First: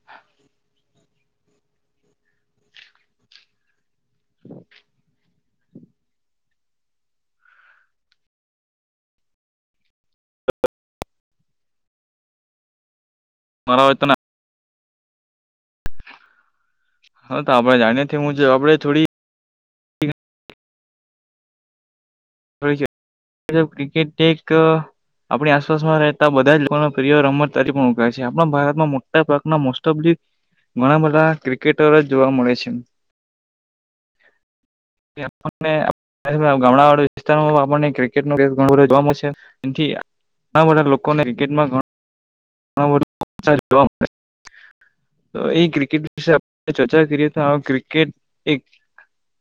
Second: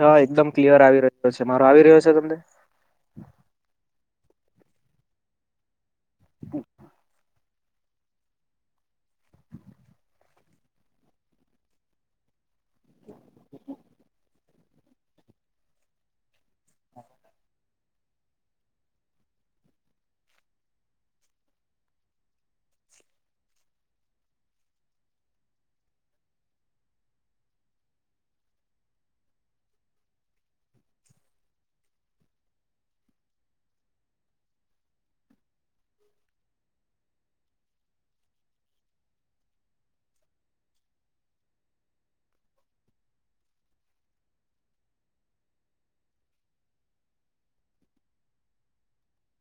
હા એકદમ ક્લિયર આવી રહ્યો છે, મારો આવી રહ્યો છે તમને [inaudible] અચ્છ. મારા વાતના, હા તો આપડે જાણી થે હું જો આપડે થોડી હોય છે. [unintelligible] ક્રિકેટ એક, આપણી આસપાસમાં રહેતા બધા જ લોકોના પ્રિય રમત તરી પણ ઉગાય છે, આપણા ભારતમાં મોટા ભાગના મોસ્ટ ઓફ લી ઘણા બધા ક્રિકેટરો જ જોવા મળે છે. [inaudible] [unintelligible] વિસ્તારમાં હવે આપણને ક્રિકેટ નો [unintelligible] જોવા મળશે. એનથી ઘણા બધા લોકોને કિકેટમાં [unintelligible] તો એ ક્રિકેટ વિશે આપણે ચર્ચા કરીએ તો ક્રિકેટ એક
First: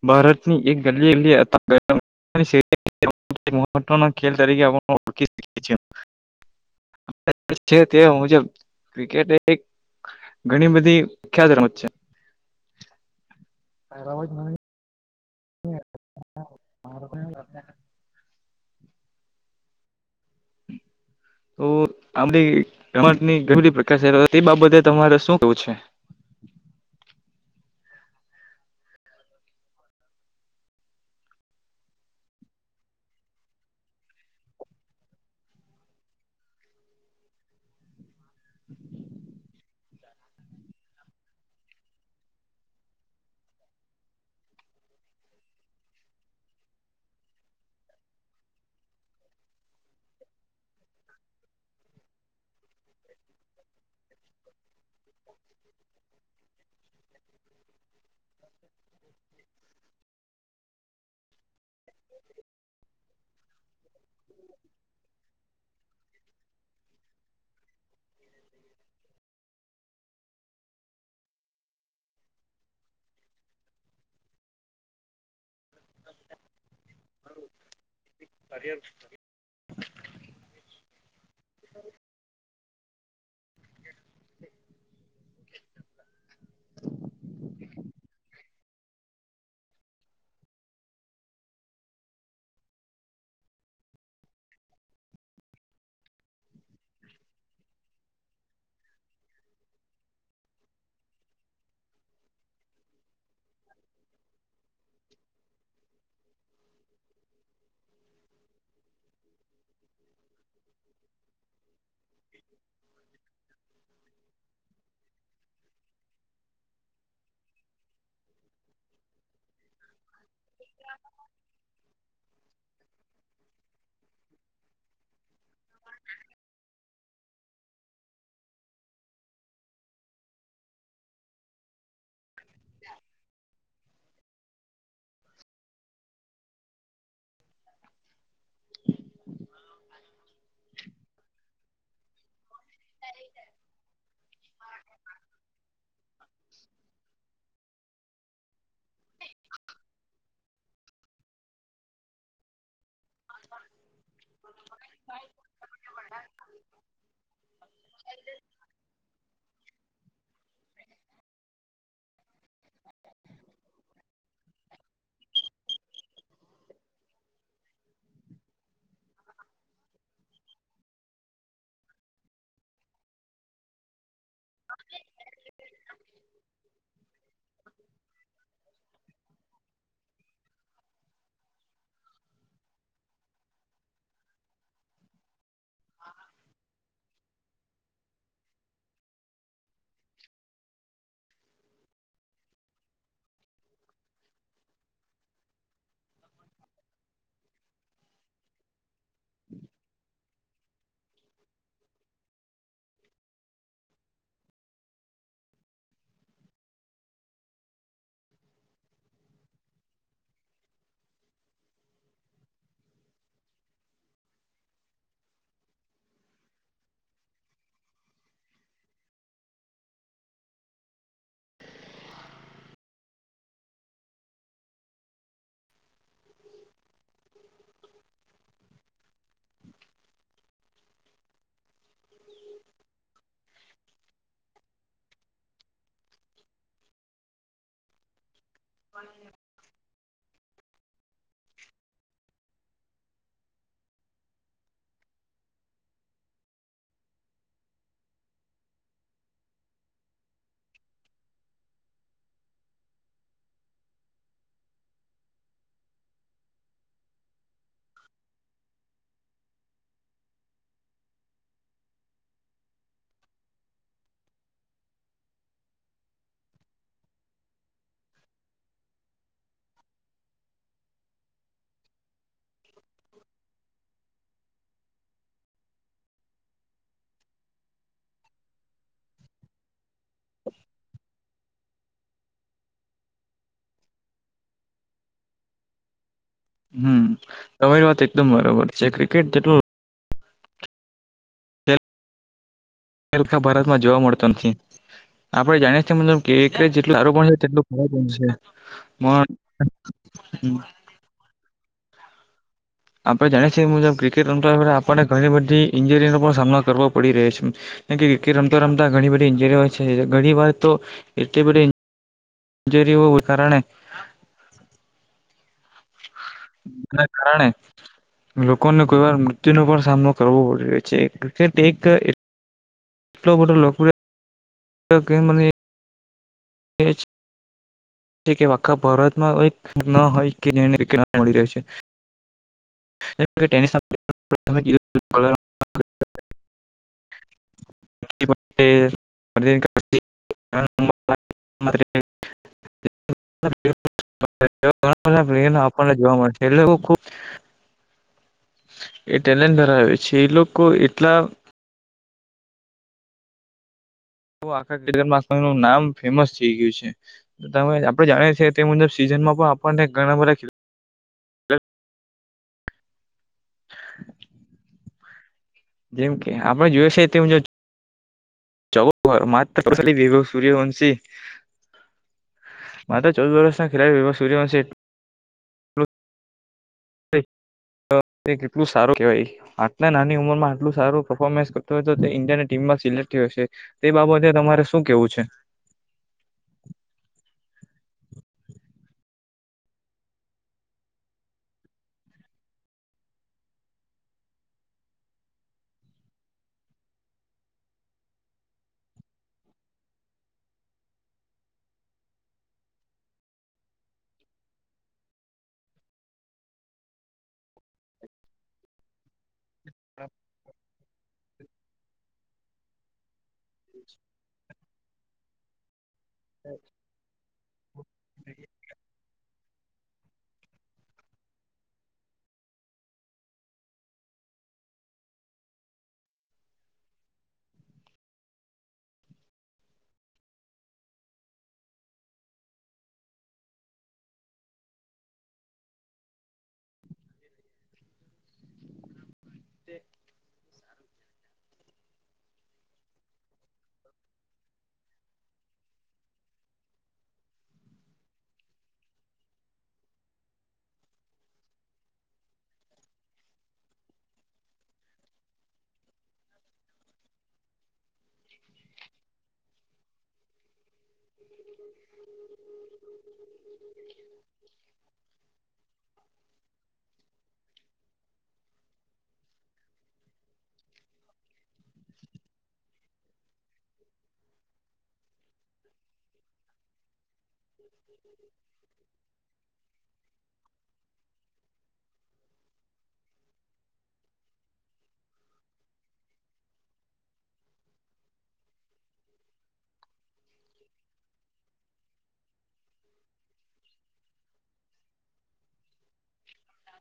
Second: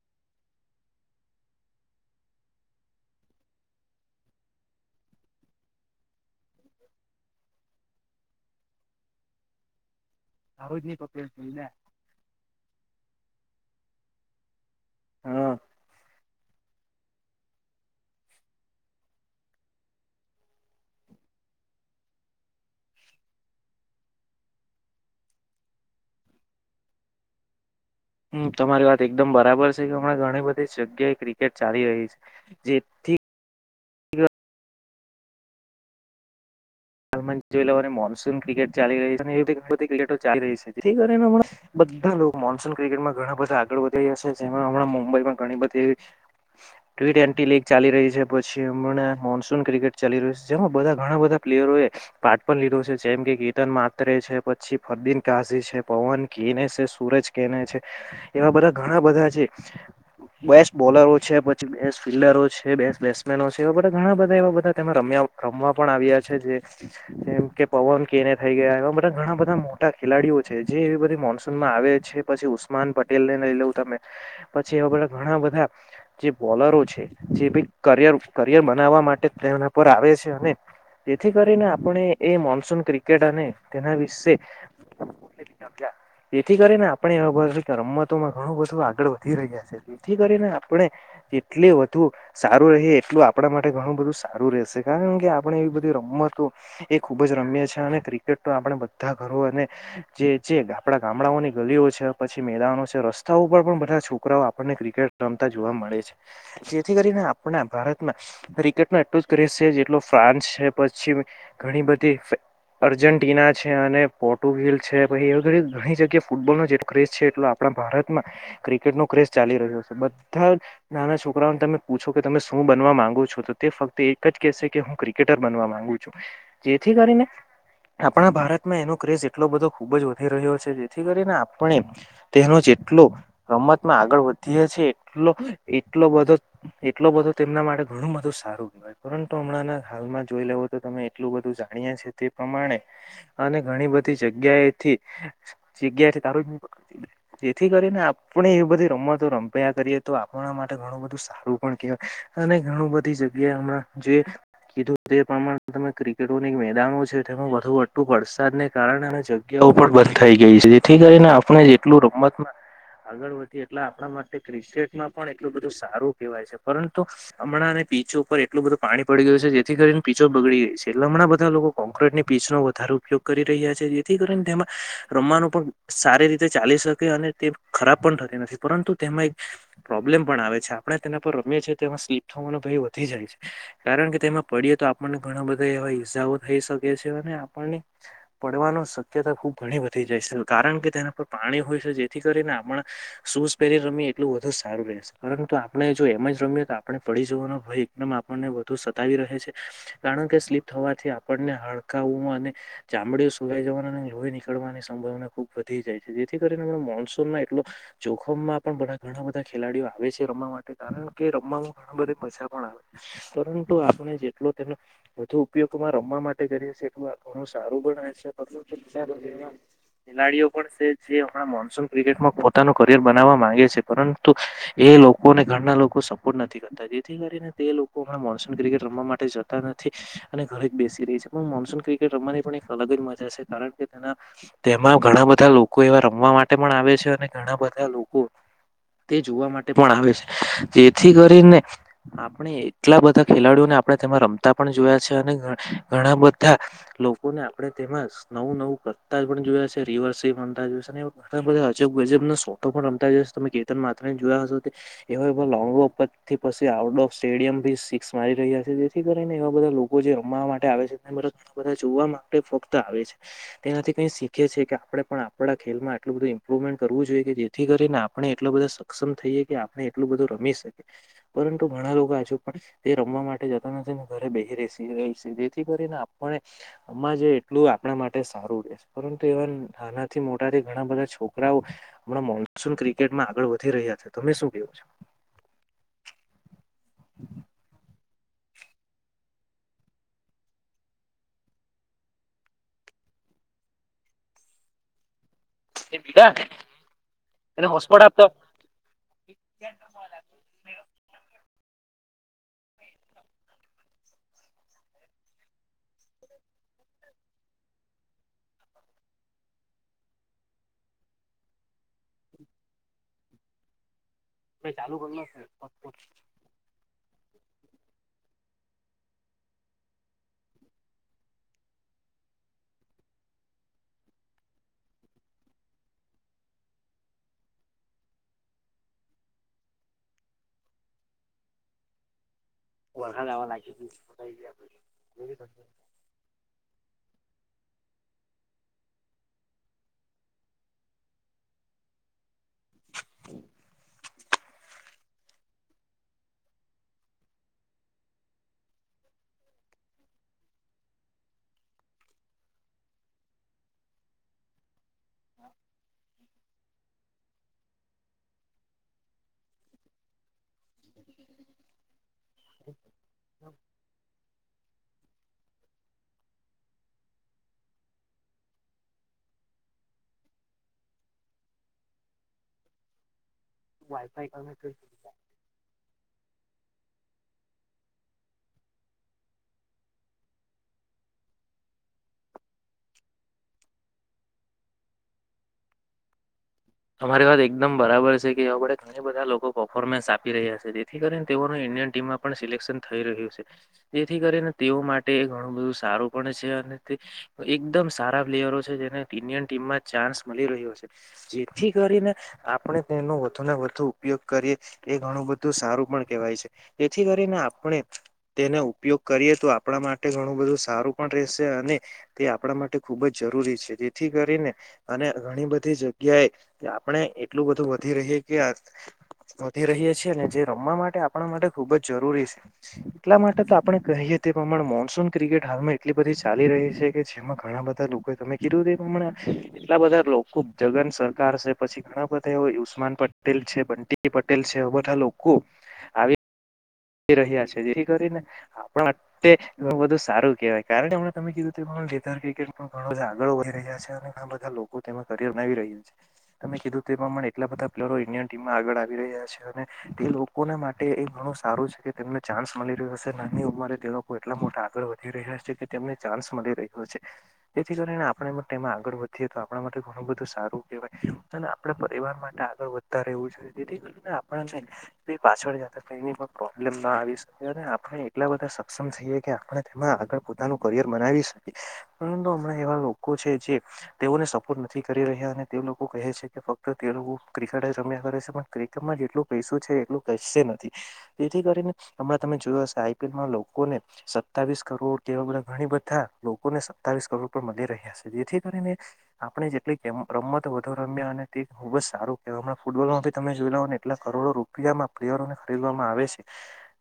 ભારત ની એક ગલી-ગલી એ [unintelligible] [unintelligible] [inaudible] મહત્વ ખેલ તરીકે ઓળખી શકીએ છીએ. તે મુજબ ક્રિકેટ એક ઘણી બધી પ્રખ્યાત રમત છે. મારો આવાજ આવે છે. હમ. [inaudible] તો આપડી રમતની ઘણી બધી પ્રકાર છે તે બાબતે તમારે શું કેવું છે. હમ્મ. તમારી વાત એકદમ બરાબર છે કે હમણાં ઘણી બધી જગ્યાએ ક્રિકેટ ચાલી રહી છે, જે હાલમાં જોઈ લવાને મોનસૂન ક્રિકેટ ચાલી રહી છે, એને એવી બધી ક્રિકેટો ચાલી રહી છે જે થી કરી ને બધા લોકો મોનસૂન ક્રિકેટમાં ઘણા બધા આગળ વધી રયા હશે જેમાં હમણાં મુંબઈમાં ઘણી બધી ટ્વીટ એન્ટી લીગ ચાલી રહી છે પછી હમણાં મોનસૂન ક્રિકેટ ચાલી રહ્યું છે જેમાં બધા ઘણા બધા પ્લેયરો એ. પાઠ પણ લીધો સે, જેમ કે કીર્તન માત્રે છે, પછી ફરદીન કાઝી છે, પવન ઘિને સે, સુરજ કેના છે, એવા બધા ઘણા બધા છે. બેસ્ટ બોલરો છે, પછી બેસ્ટ ફિલ્ડરો છે, બેસ્ટ બેટ્સમેનો છે, એવા બધા ઘણા બધા એવા બધામે રમ્યા રમવા પણ આવ્યા છે જે જેમ કે પવન કેને થઈ ગયા એવા બધા ઘણા બધા મોટા ખેલાડીઓ છે જે એવી બધી મોનસૂનમાં આવે છે. પછી ઉસ્માન પટેલ ને લઈ લઉં તમે પછી એવા બધા ઘણા બધા જે બોલરો છે જે ભી કરયર કરિયર બનાવવા માટે તેઓના પર આવે છે અને જેથી કરીને આપણે એ મોનસૂન ક્રિકેટ અને તેના વિશે જેથી કરી ને આપણે [unintelligible] કે રમતોમાં ઘણું બધું આગળ વધી રહ્યા છે. એથી કરીને આપણે એટલે વધુ સારું રહે એટલું આપણા માટે ઘણું બધું સારું રહેશે કારણ કે આપણેે એ રમતો એ ખુબ જ રમ્ય છે અને ક્રિકેટ તો આપણે બધા ઘરો અને જે જે આપડા ગામડાઓની ગલીઓ છે પછી મેદાનો છે રસ્તા ઉપર પણ બધા છોકરાઓ આપણને ક્રિકેટ રમતા જોવા મળે છે. જેથી કરીને આપણા ભારતમાં ક્રિકેટ નો એટલો જ ક્રેસ છે જેટલો ફ્રાન્સ છે. પશ્ચિમ ઘણી બધી અર્જેન્ટિના છે, અને પોર્ટુગલ છે, પછી એ ઘણી જગ્યા ફૂટબોલનો જેટ ક્રેજ છે એટલો આપણા ભારતમાં ક્રિકેટ નો ક્રેઝ ચાલી રહ્યો છે બધા નાના છોકરાઓને તમે પૂછો કે તમે શું બનવા માંગો છો તો તે ફક્ત એક જ કેહેશે કે હું ક્રિકેટર ગુ છું જેથી કરીને આપણા ભારતમાં એનો ક્રેઝ એટલો બધો ખુબ જ વધી રહ્યો છે જેથી કરીને આપણે તેનો જેટલો રમતમાં આગળ વધીએ છે એટલો એટલો બધો એટલો બધો તેમના માટે ઘણું બધું સારુંય પરંતુ હમણાંં હાલમાં જોઈ લેવો તો તમે એટલું બધું જાણીયા છ તે પ્રમાણે અને ઘણી બધી જગ્યાએથી જગ્યાથી [unintelligible] જેથી કરીને આપણે એ બધી રમતો રમ્યા કરીએ તો આપણા માટે ઘણું બધું સા ારું કવાય અને ઘણું બધી જગ્યાએ હમણાં જે કીધું તે પ્રમાણે તમે ક્રિકેટો એક મેદાનો છે વધુ વટું વરસાદ ને કારણે અને જગ્યાઓ પણ બંધ થઈ ગઈ છે જેથી કરીને આપણે એટલું રમત ના આગળ વધીએ એટલે આપણા માટે ક્રિકેટમાં પણ એટલું બધું સારું કહેવાય છે પરંતુ હમણાં અને પીચો ઉપર એટલું બધું પાણી પડી ગયું છે ન જેથી કરીને પીચો બગડી રહી છે હમણાં બધા લોકો કોંક્રટની પીચ નો વધારે ઉપયોગ કરી રહ્યા છે જેથી કરીને રમવા નુ ઉપર સારી રીતે ચાલી શકે અને તે ખરાબ પણ થતી નથી પરંતુ તેમાં એક પ્રોબ્લેમ પણ આવે છે આપણે તેના પર રમએ છીએ તેમાં સ્લીપ થવાનો ભય વધી જાય છે કારણ કે તેમાં પડીએ તો આપણને ઘણા બધા એવા ઈજાઓ થઈ શકે છે અને આપણને પડવાની શક્યતા ખુબ ઘણી વધી જાય છે કારણ કે તેના પર પાણી હોય છે જેથી કરીને આપણા શૂઝ પહેરી રમીએ એટલું વધુ જ સારું રહેશે. પરંતુ આપણે જો એમ જ રમીએ તો આપણે પડી જવાનો ભય એકદમ આપણને વધુ સતાવી રહે છે. કારણ કે સ્લીપ થવાથી આપણને હડકાવું અને ચામડીઓ સુવાઈ જવાની અને લોઈ નીકળવાની સંભાવના ખુબ વધી જાય છે જેથી કરીને મોન્સૂનમાં એટલુ જોખમમાં પણ બધા ઘણા બધા ખેલાડીઓ આવે છે રમવા માટે કારણ કે રમાનું બધે પૈસા પણ આવે પરંતુ આપણે જે એનો વધુ ઉપયોગમાં રમવા માટે કરીએ એટલું ઘણું સારું પણ રહે છે [unintelligible] ખેલાડીઓ પણ છે જે હમણાં મોન્સૂન ક્રિકેટમાં પોતાનું કરિયર બનાવવા માંગે છે પરંતુ એ લોકોને ઘરના લોકો સપોર્ટ નથી કરતા જેથી કરીને તે લોકો મોનસૂન ક્રિકેટ રમવા માટે જતા નથી. અને ઘરે જ બેસી રહી છે પણ મોન્સૂન ક્રિકેટ રમવાની પણ એક અલગ જ મજા છે કારણ કે તેના તેમાં ઘણા બધા લોકો એવા રમવા માટે પણ આવે છે અને ઘણા બધા લોકો તે જોવા માટે પણ આવે છે જેથી કરીને આપણે એટલા બધા ખેલાડીઓને આપણે તેમાં રમતા પણ જોયા છે અને ઘણા બધા લોકોને આપણે તેમાં નવું નવું કરતા જ પણ જોયયા છે, રિવર્સ બનતા જ જોય છે ઘ બધા અજબ ગજબ શો તો પણ રમતા જઈશ તમે કેતન માત્ર ને જોયા હશો તે, એવ લોંગ વોથી પછી આઉટડોર સ્ટેડિયમ ભી સિક્સ મારી રહ્યા જેથી કરીને એવા બધા લોકો જે રમવા માટે આવે છે, બધા જોવા માટે ફક્ત આવે છે. તેનાથી કઈ શીખે છે કે આપણેે પણ આપણા ખલ માં આટલ બધું ઇમ્પ્રુવમેન્ટ કરવું જોઈએ, કે જેથી કરીને આપણે એટલો બધા સક્ષમ થઈએ, કે આપણે એટલું બધું રમી શકીએ. પરંતુ ઘણા લોકો હજુ પણ તે રમવા માટે આપ જતો નથી ઘરે બે રસી ર જેથી કરીને આપણે, અમ્મા જે એટલું આપણા માટે સારું રહે પરંતુ એવા નાના થી મોટાથી ઘણા બધા છોકરાઓ હમણાં મોન્સૂન ક્રિકેટમાં આગળ વધી રહ્યા છે, તમે શું કેવો છો. હમ્મ તમારી વાત એકદમ બરોબર છે, ક્રિકેટ જેટલું લકા ભારતમાં જોવા મળતો નથી. આપડે જાણીએ છીએ મતલબ જેટલ આપ પણશે તેટલું એને ખબ હોસ્પોટ આપતો પણશે [unintelligible] આપણે જાણીએ એ મુજબ ક્રિકેટ આપને ઘણી બધી ઈન્જરીનો પણ સામનો કરવો પડી રહ્યો છે, રમતો રમતા ઘણી બધી ન્જરીઓ હોય છે, ઘણી વાર તો એટલી બધી જેરીવું કારણે [unintelligible] એના કારણે લોકોને કોઈ વાર મૃત્યુનો પણ સામનો કરવો પડી રહ્યો છે્રિકેટ એક બટ લ લોકોક કે મને એ જ કે આખા ભારતમાં કો ન હોય કે જેને રી ના મળી રહે છે, વરખાદ જેમ કે આવવા લાગે ટેનિસ તમે કીધું [unintelligible] [unintelligible] આપને જોવા મળે છે એ લોકો એ ટેલેન્ટ ધરાવે છે, એ લોકો એટલા આખા કેદરમાં નું નામ ફેમસ થઈ ગયું છે, તમે આપડે જાણીએ છીએ તે મુજબ સીઝનમાં પણ આપણને ઘણા બધા ખે [unintelligible] જેમ કે આપડે જોઈએ છે તે હ મુજબ [unintelligible] સૂર્ય વંશી માત્ર ચૌદ વર્ષના ખેલાડી વિભવ સૂર્યવંશી વાઈફાઈ કેટલું સારું કેવાય આટલા નાની ઉંમર માં આટલું સારું પરફોર્મન્સ કરતો હોય તો તે ઇન્ડિયાની ટીમમાં સિલેક્ટ થયો હશે તે બાબતે તમારે શું કેવું છે, અમારી વાત એકદમ બરાબર છે કે એવા આપડે ઘણી બધા લોકો પર્ફોર્મન્સ આપી રહ્યા છે, તેથી કરીને તેઓનું ઇન્ડિયન ટીમમાં પણ સિલેક્શન થઈ રહ્યું છે, જેથી કરીને તેઓ માટે ઘણું બધું સારું પણ છે, અને તે એકદમ સારા પ્લેયરો છે, જેને ઇન્ડિયન ટીમમાં ચાન્સ મળી રહ્યો છે, ઠી કરીને આપણે તેનો વધુ ને વધુ ઉપયોગ કરીએ એ ઘણું બધું સારું પણ કેહેવાય છે, જેથી કરીને આપણે તેનો ઉપયોગ કરીએ તો આપ આપણા માટે ઘણું બધું સારું પણ રહેશે અને તે આપણા માટે ખુબ જ જરૂરી છે, જેથી કરીને અને ઘણી બધી જગ્યા કે આપણે એટલું બધું વધી રહી કે વધી રહીએ છીએ ને જે રમવા માટે આપણા માટે ખુબ જ જરૂરી છે, એટલા માટે તો આપણે કહીએ તે પ્રમાણે મોન્સૂન ક્રિકેટ હાલમાં એટલી બધી ચાલી રહી છે કે જેમાં ઘણા બધા લોકો તમે કીધું હમણાં એટલા બધા લોકો જગન સર છે, પછી ઘણા બધા એ યસ્માન પટેલ છે બંટી પટેલ છે એ બધા લોકો આવી રહ્યા છે જેથી કરીને આપણા તે બધુ સારું કેહેવાય કારણ કેમ તમે કીધું લે્રિકેટ ઘણ બધા આગળ વધી રહ્યા છે અને લોકો તેમાં કરિયર બનાવી રહ્યું છે. તમે કીધું તે પ્રમાણે એટલા બધા પ્લેયરો ઇન્ડિયન ટીમમાં આગળ આવી રહ્યા છે એ લોકોને માટે એ ઘણું સારું છે. કે તેમને ચાન્સ મળી રહ્યો છે નાની ઉંમરે દેકો એટલા મોટા આગળ વધી રહ્યા છે કે તેમને ચાન્સ મળી રહી જેથી કરીને આપણે તેમાં આગળ વધીએ તો આપણા માટે ઘણું બધું સારું કેવાય અને આપણા પરિવાર માટે આગળ વધતા રહેવું છે તેથી કરીને આપ પાછળ જતાં કઈ નય [inaudible] આપણે એટલા બધા સક્ષમ છીએ કે આપણે તેમાં આગળ પોતાનું કરિયર બનાવી શકીએ પરંતુ હમણાં એવા લોકો છે જે તેઓને સપોર્ટ નથી કરી રહ્યા અને તે લોકો કહે છે કે ફક્ત તે લોકો ક્રિકેટ જ રમ્યા કરે છે પણ ક્રિકેટમાં જેટલું પૈસો છે એટલું કશે ય નથી જેથી કરીને હમણાં તમે જોયો હશે આઈપીએલમાં લોકોને સત્તાવીસ કરોડ કેવા બધા ઘણી બધા લોકોને સત્તાવીસ કરોડ પણ મળી રહ્યા. જેથી કરીને આપણે જેટલી રમતો વધુ રમ્યા અને તે ખુબ જ સારું કહેવાય હમણાં ફૂટબોલમાં તમે જોઈ લવ ને એટલા કરોડો રૂપ પરિવારોને ખરીદવામાં આવે છે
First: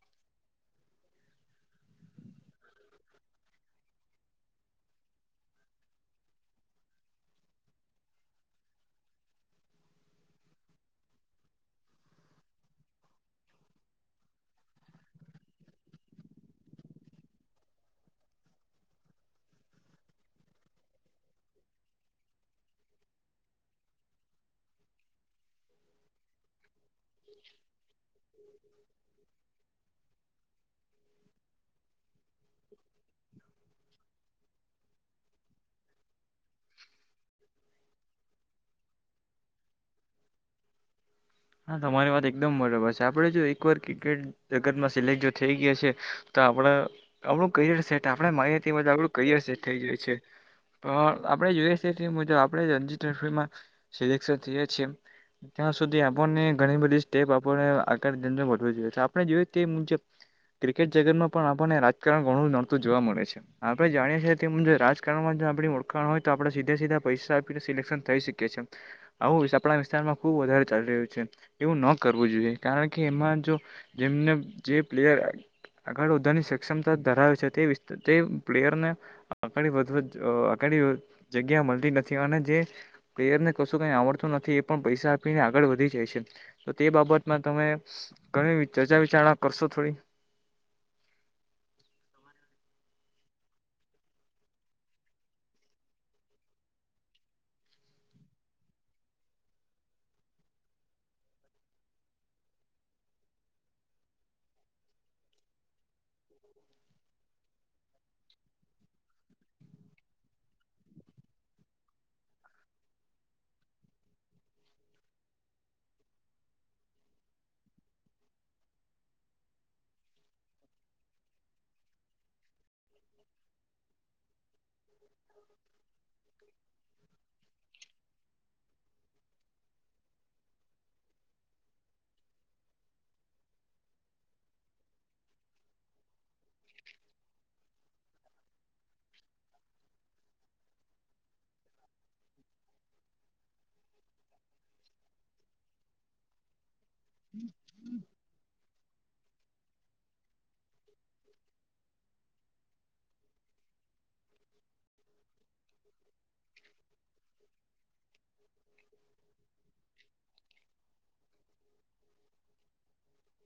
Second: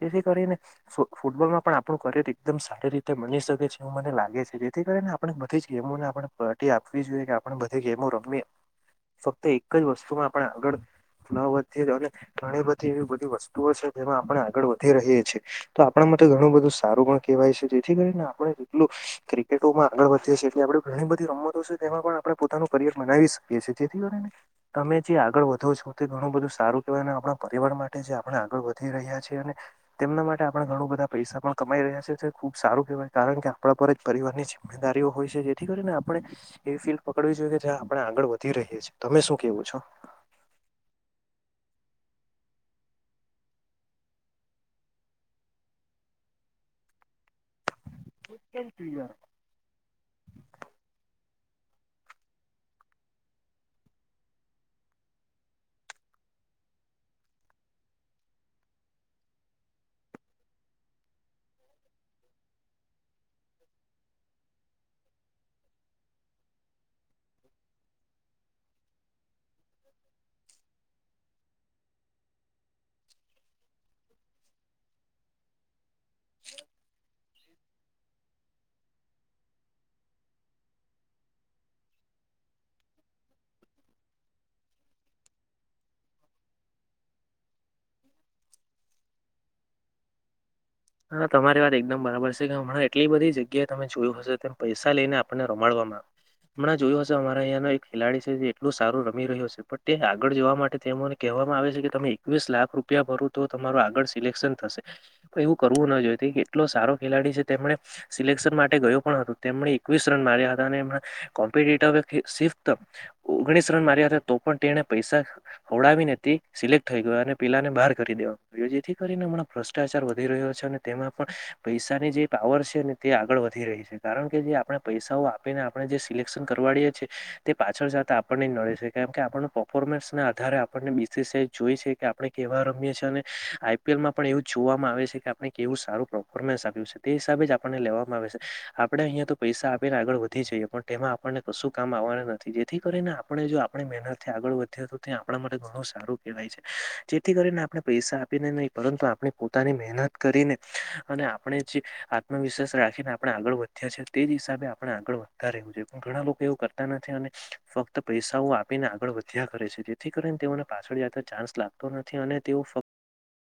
જેથી કરીને ફૂટબોલમાં પણ આપણું કરિયર એકદમ સારી રીતે બની શકે છે એવું મને લાગે છે જેથી કરીને આપ બધી જ ગેમોને આપણે પ્રાયોરિટી આપવી જોઈએ કે આપણે બધી ગેમો રમીએ ફક્ત એક જ વસ્તુમાં આપણે આગળ ન વધી અને ઘણી બધી એવી બધી વસ્તુઓ છે જેમાં આપણે આગળ વધી રહીએ છીએ તો આપણા માટે ઘણું બધું સારું પણ કહેવાય છે જેથી કરીને આપણે જેટલું ક્રિકેટોમાં આગળ વધીએ છીએ એટલે આપડણે ઘણી બધી રમતો છે તેમાં પણ આપણે પોતાનું કરિયર બનાવી શકીએ છીએ જેથી કરી ને તમે જે આગળ વધો છો તે ઘણું બધું સારું કેવાય અને આપણા પરિવાર માટે જે આપણે આગળ વધ રહ્યા છે અને તેમના માટે આપણે ઘણું બધા પૈસા પણ કમાઈ રહ્યા છે ખુબ સારું કેહેવાય કારણ કે આપણા પર જ પરિવાર ની જીમે દારીઓ હોય છે જેથી કરીને આપણે એવી ફિલ્ડ પકડવી જોઈએ કે જ્યાં આપણે આગળ વધી રહીએ છીએ તમે શું કેવું છો? હા તમારી વાત એકદમ બરાબર છે આપણે જો એકવાર ક્રિકેટ જગતમાં સિલેક્ટ જો થઈ ગયા છે તો આપડા આપણું કરિયર સેટ આપણે માનીયે તેમ આપણું કરિયર સેટ થઈ જાય છે પણ આપણે યુએસએથી મુજબ આપણેે રણજી ટ્રોફીમાં સિલેક્શન થઈએ છીએ ત્યાં સુધી આપ ઘણી બધી સ્ટેપ આપને આગળ જોઈએ તો આપણે જોઈએ મુજબ ક્રિકેટ જગતમાં પણ આપણને રાજકારણ ઘણું નડતું જોવા મળે છે. આપણે જાણીએ છીએ કે રાજકારણમાં આપણી ઓળખાણ હોય તો આપણે સીધા સીધા પૈસા આપીને સિલેક્શન થઈ શકીએ છીએ. આવું આપણા વિસ્તારમાં ખુબ વધારે ચાલી રહ્યું છે. એવું ન કરવું જોઈએ કારણ કે એમાં જો જેમને જે પ્લેયર આગળ વધવકની સક્ષમતા ધરાવે છે તે તે પ્લેયરને આગળ વધ આગળ જગ્યા મળતી નથી અને જે પ્લેયર ને કશો કઈ આવડતુ નથી એ પણ પૈસા આપીને આગળ વધી જાય છે તો તે બાબતમાં તમે ઘણી ચર્ચા વિચારણા કરશો થોડી? હા તમારી વાત એકદમ બરાબર છે કે હમણાં એટલી બધી જગ્યાએ તમે જોયું હશે તેમ પૈસા લઈને આપણને રમાડવામાં આવે હમણાં જોયું હશે અમારા અહીંયાનો એક ખેલાડી છે જે એટલું સારું રમી રહ્યો છે પણ તે આગળ જવા માટે તેને કહેવામાં આવે છે કે તમે એકવીસ લાખ રૂપિયા ભરો તો તમારું આગળ સિલેક્શન થશે એવું કરવું ન જોઈ તે કેટલો સારો ખેલાડી છે તેમણે સિલેક્શન માટે ગયો પણ હતું તેમણે એકવીસ રન માર્યા હતા અને કોમ્પિટિટર ઓગણીસ રન માર્યા હતા તો પણ તેને પૈસા હવડાવી ને સિલેક્ટ થઈ ગયો અને પેલાને બહાર કરી દેવાયો જેથી કરીને હણા ભ્રષ્ટાચાર વધી રહ્યો છે અને તેમાં પણ પૈસાની જે પાવર છે ને તે આગળ વધી રહી છે કારણ કે જે આપણે પૈસાઓ આપીને આપણે જે સિલેક્શન કરવાડીએેીએ તે પાછળ જતા આપણને જ નડે છે કેમ કે આપણ પફોર્મન્સના આધારે આપણને બીસીસ એ જોઈ છે કે આપણે કેવા રમીએ છીએ અને આઈપીએલમાં પણ એવું જ જોવામાં આવે છે આપ કેવું સારુંફોર્મન્સ આપ્યું છે તે હિસાબે આપણને લેવામાં આવે છે આપણે અહીંયા પૈસા આપીને આગળ વધી જઈએ પણ તેમાં આપણને કશું કામ આવવાના નથી જેથી કરીને આપણે જો આપણી મહેનત થી આગળ વધ તે આપણા માટે ઘણું સારું કહેવાય છે જેથી કરીને આપણે પૈસા આપીને નહી પરંતુ આપણે પોતાની મહેનત કરીને અને આપણે જે આત્મવિશ્વાસ રાખીને આપણે આગળ વધીએ છીએ તે જ હિસાબે આપણે આગળ વધ ઘણા લોકો એવું કરતા નથી અને ફક્ત પૈસાઓ આપીને આગળ વધ્યા કરે છે જેથી કરીને તેઓને પાછળ જતા ચાન્સ લાગતો નથી અને તેઓ ફક્ત